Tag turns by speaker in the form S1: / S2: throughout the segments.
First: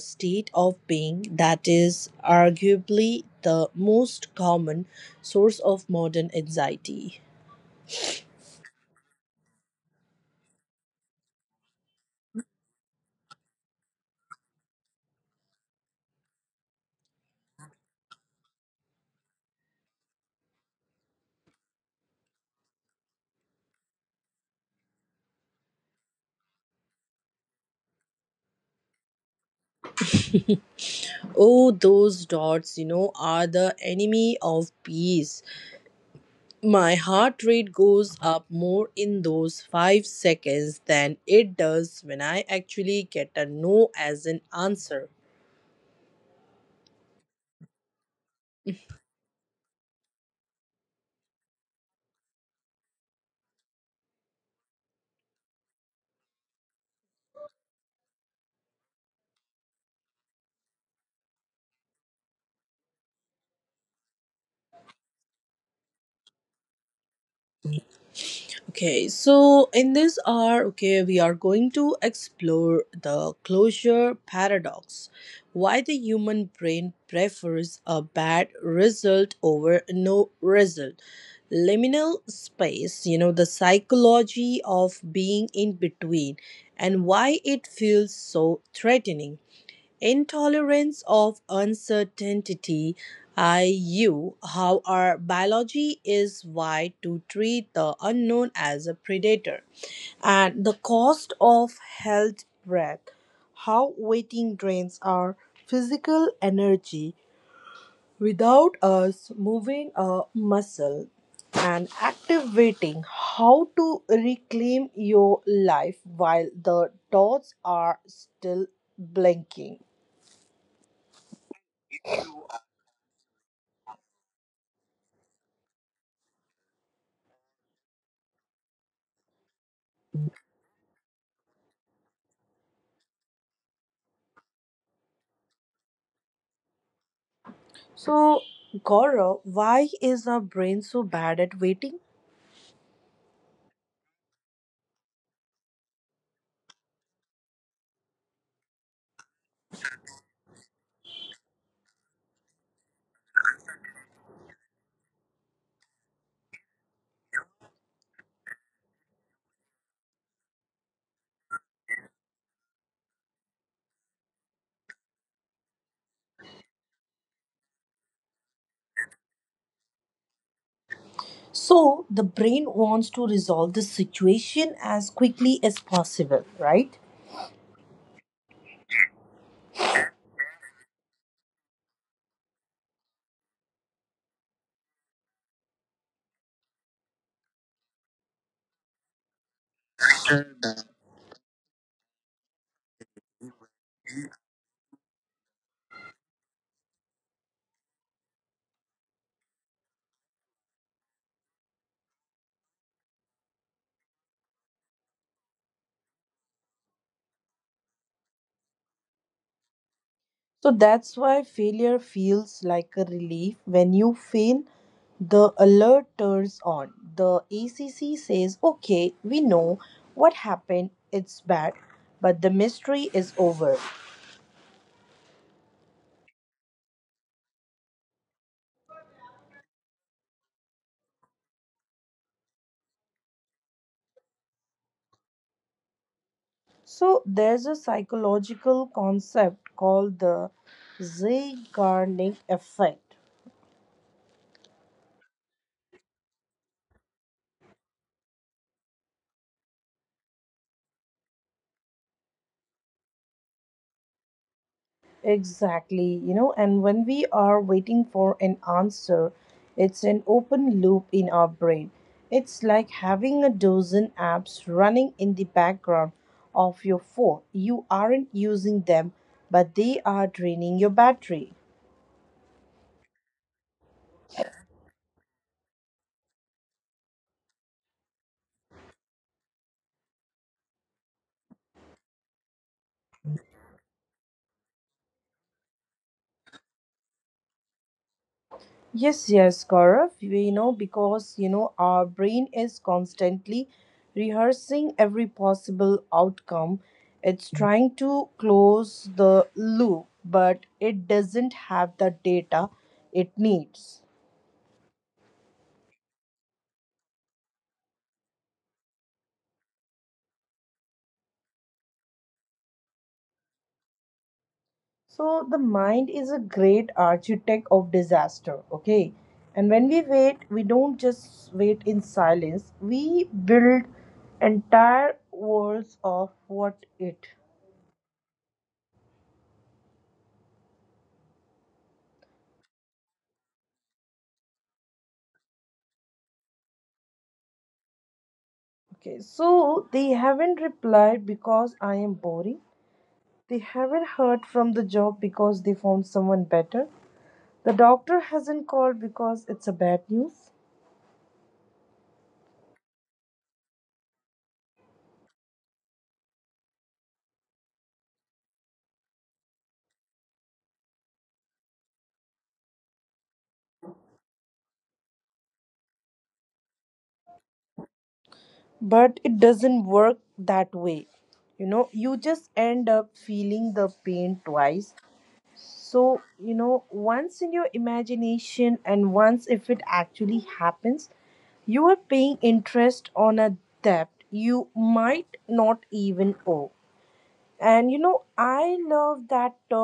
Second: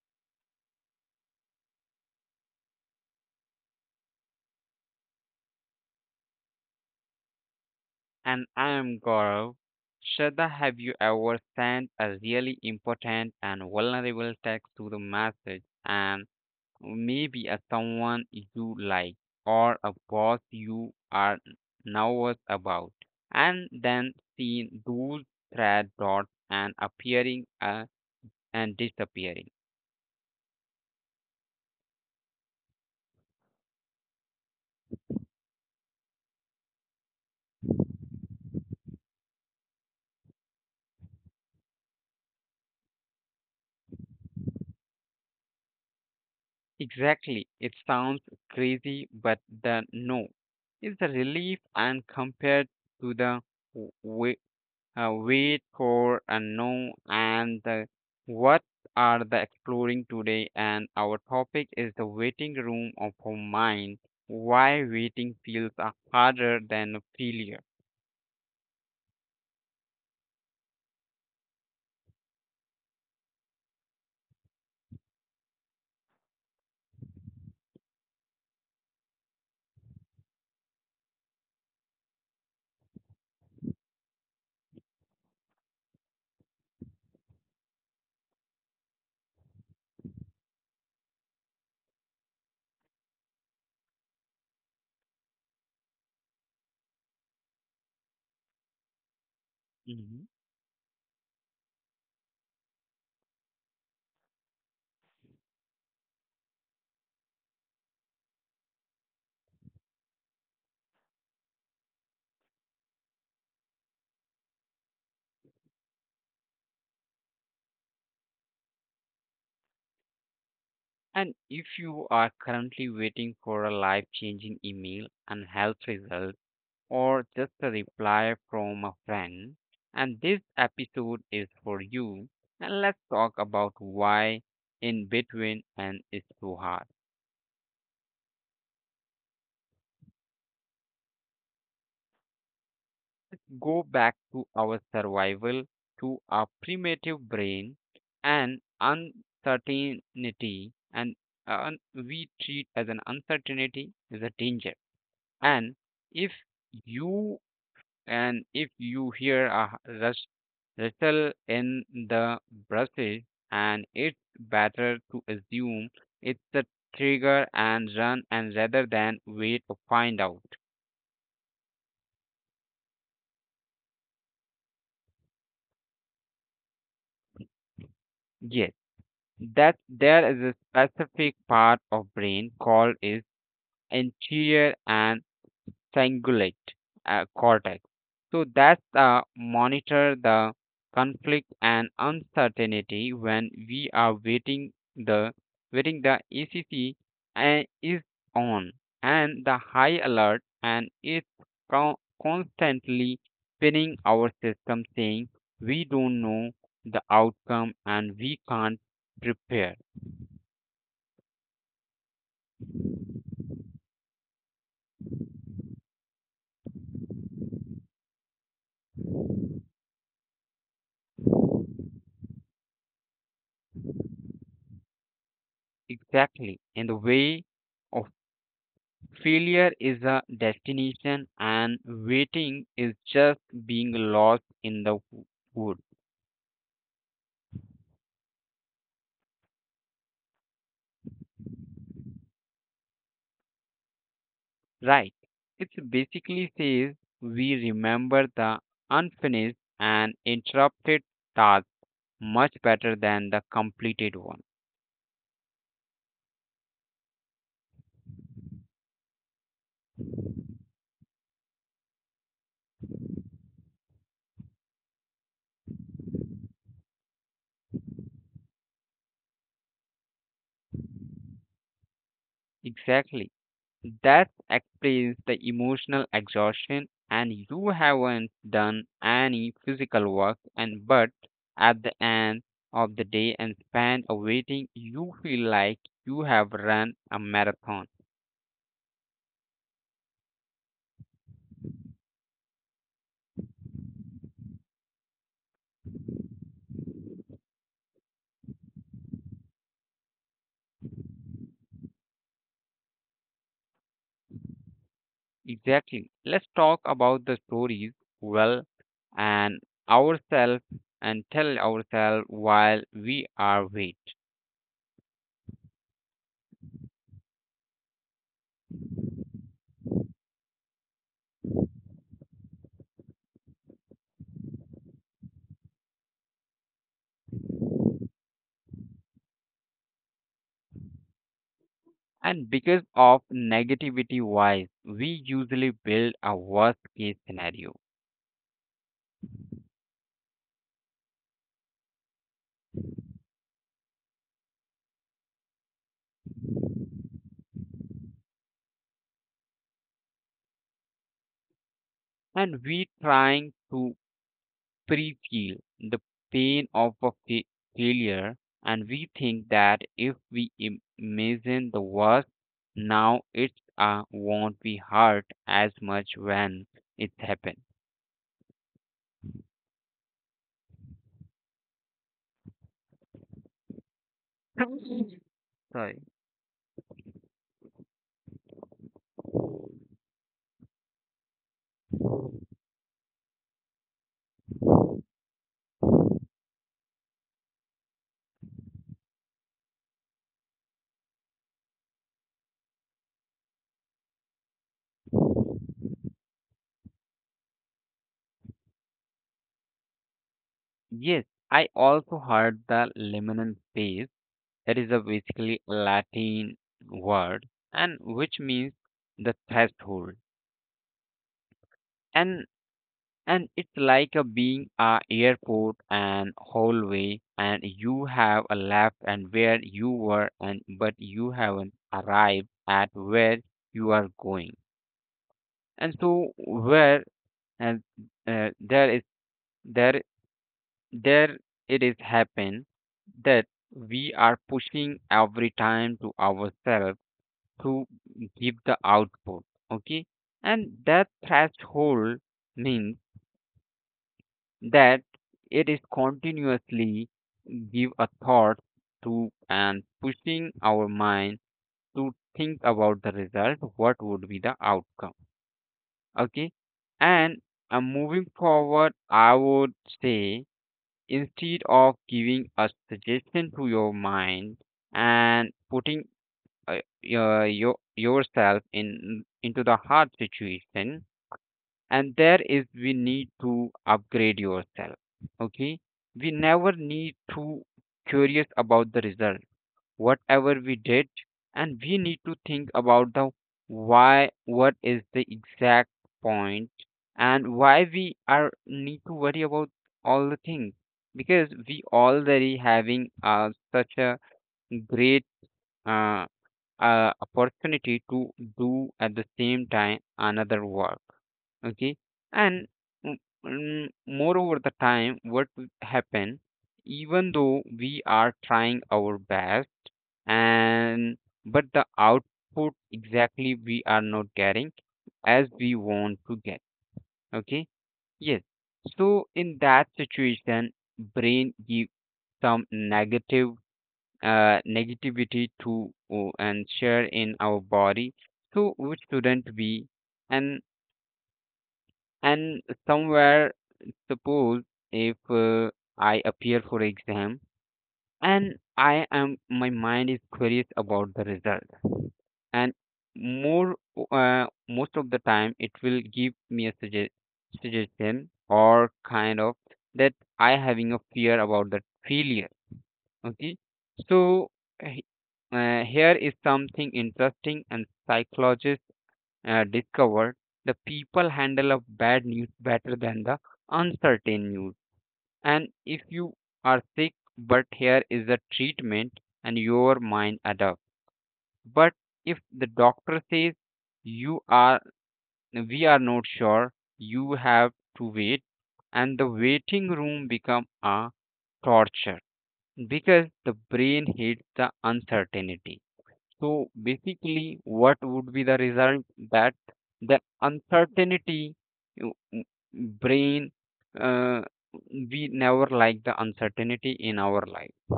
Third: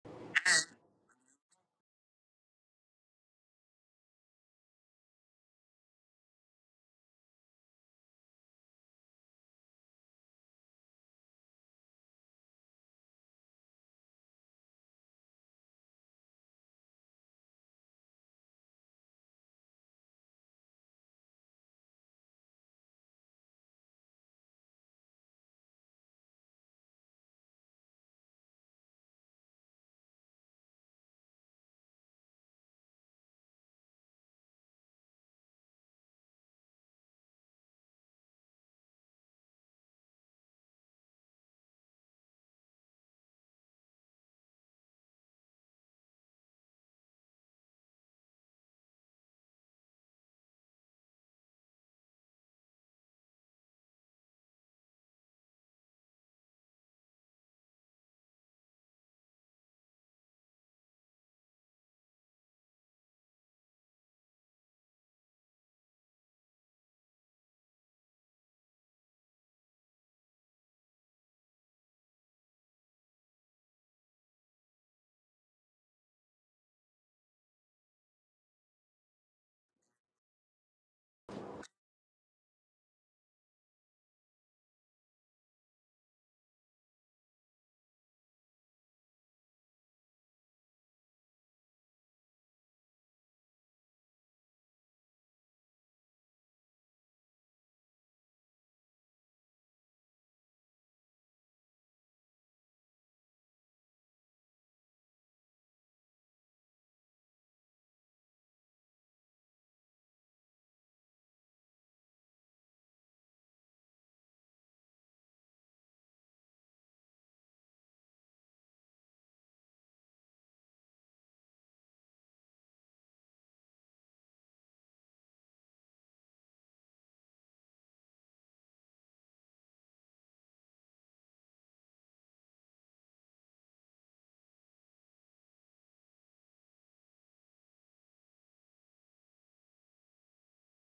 S1: state of being that is arguably the most common source of modern anxiety.
S2: And I am Gaurav. Shraddha, have you ever sent a really important and vulnerable text to the message and maybe a someone you like or a boss you are nervous about and then seen those red dots and appearing and disappearing?
S1: Oh, those dots, are the enemy of peace. My heart rate goes up more in those 5 seconds than it does when I actually get a no as an answer.
S2: Exactly. It sounds crazy, but the no is a relief and compared to the wait for and know and the, what are the exploring today and our topic is the waiting room of our mind, why waiting feels harder than a failure.
S1: Okay, so in this hour, okay, we are going to explore the closure paradox. Why the human brain prefers a bad result over no result. Liminal space, the psychology of being in between and why it feels so threatening. Intolerance of uncertainty, IU, how our biology is wired to treat the unknown as a predator,
S2: Hmm.
S1: and the cost of held breath, how waiting drains our physical energy without us moving a muscle, and active waiting, how to reclaim your life while the dots are still blinking.
S2: And if you are currently waiting for a life changing email and health result or just a reply from a friend, and this episode is for you. And let's talk about why in between and it's so hard.
S1: So, Gaurav, why is our brain so bad at waiting?
S2: Go back to our survival, to our primitive brain and uncertainty, and we treat as an uncertainty is a danger. And if you and if you hear a rustle in the bushes, and it's better to assume it's a trigger and run, and rather than wait to find out.
S1: So, the brain wants to resolve the situation as quickly as possible, right?
S2: Yes, that there is a specific part of brain called is anterior and cingulate cortex, so that's monitor the conflict and uncertainty when we are waiting. The waiting the ecc is on and the high alert and it's constantly spinning our system saying we don't know the outcome and we can't prepare.
S1: So, that's why failure feels like a relief. When you fail, the alert turns on. The ACC says, okay, we know what happened, it's bad, but the mystery is over.
S2: Exactly. In the way of failure is a destination and waiting is just being lost in the wood.
S1: So, there's a psychological concept called the Zeigarnik effect.
S2: Right. It basically says we remember the unfinished and interrupted task much better than the completed one.
S1: Exactly, and when we are waiting for an answer, it's an open loop in our brain. It's like having a dozen apps running in the background of your phone. You aren't using them, but they are draining your battery.
S2: Exactly. That explains the emotional exhaustion, and you haven't done any physical work. And but at the end of the day and spent waiting, you feel like you have run a marathon.
S1: Yes, yes, Gaurav. We know because our brain is constantly rehearsing every possible outcome. It's trying to close the loop, but it doesn't have the data it needs.
S2: Exactly. Let's talk about the stories well and ourselves and tell ourselves while we are wait.
S1: So the mind is a great architect of disaster, okay? And when we wait, we don't just wait in silence. We build entire worlds of what it.
S2: And because of negativity wise, we usually build a worst case scenario
S1: Okay, so they haven't replied because I am boring. They haven't heard from the job because they found someone better. The doctor hasn't called because it's a bad news.
S2: and we trying to pre-feel the pain of a failure, and we think that if we imagine the worst now it won't be hurt as much when it happens.
S1: But it doesn't work that way. You just end up feeling the pain twice.
S2: Right.
S1: So, once in your imagination and once if it actually happens, you are paying interest on a debt you might not even owe. And I love that
S2: Yes, I also heard the liminal space that is a basically latin word and which means the threshold, and and it's like a being a airport and hallway and you have a left and where you were and but you haven't arrived at where you are going. And so where and there is there there it is happen that we are pushing every time to ourselves to give the output. Okay. And that threshold means that it is continuously give a thought to and pushing our mind to think about the result, what would be the outcome. Okay. And moving forward I would say instead of giving a suggestion to your mind and putting your yourself in into the hard situation, and there is we need to upgrade yourself. Okay. We never need to curious about the result whatever we did, and we need to think about the why, what is the exact point and why we are need to worry about all the things because we already having such a great uh, opportunity to do at the same time another work. Okay. And m- moreover the time what will happen even though we are trying our best and but the output exactly we are not getting as we want to get. Okay. Yes, so in that situation brain give some negative negativity to and share in our body, so which shouldn't be. and and somewhere suppose if I appear for exam and I am my mind is curious about the result. And more, most of the time it will give me a suggestion or kind of that I having a fear about that failure. Okay, so he- here is something interesting and psychologists discovered the people handle of bad news better than the uncertain news. And if you are sick, but here is the treatment and your mind adapts. But if the doctor says you are, we are not sure, you have to wait, and the waiting room become a torture. Because the brain hates the uncertainty. So basically, what would be the result? That the uncertainty you- m- brain, uh, we never like the uncertainty in our life.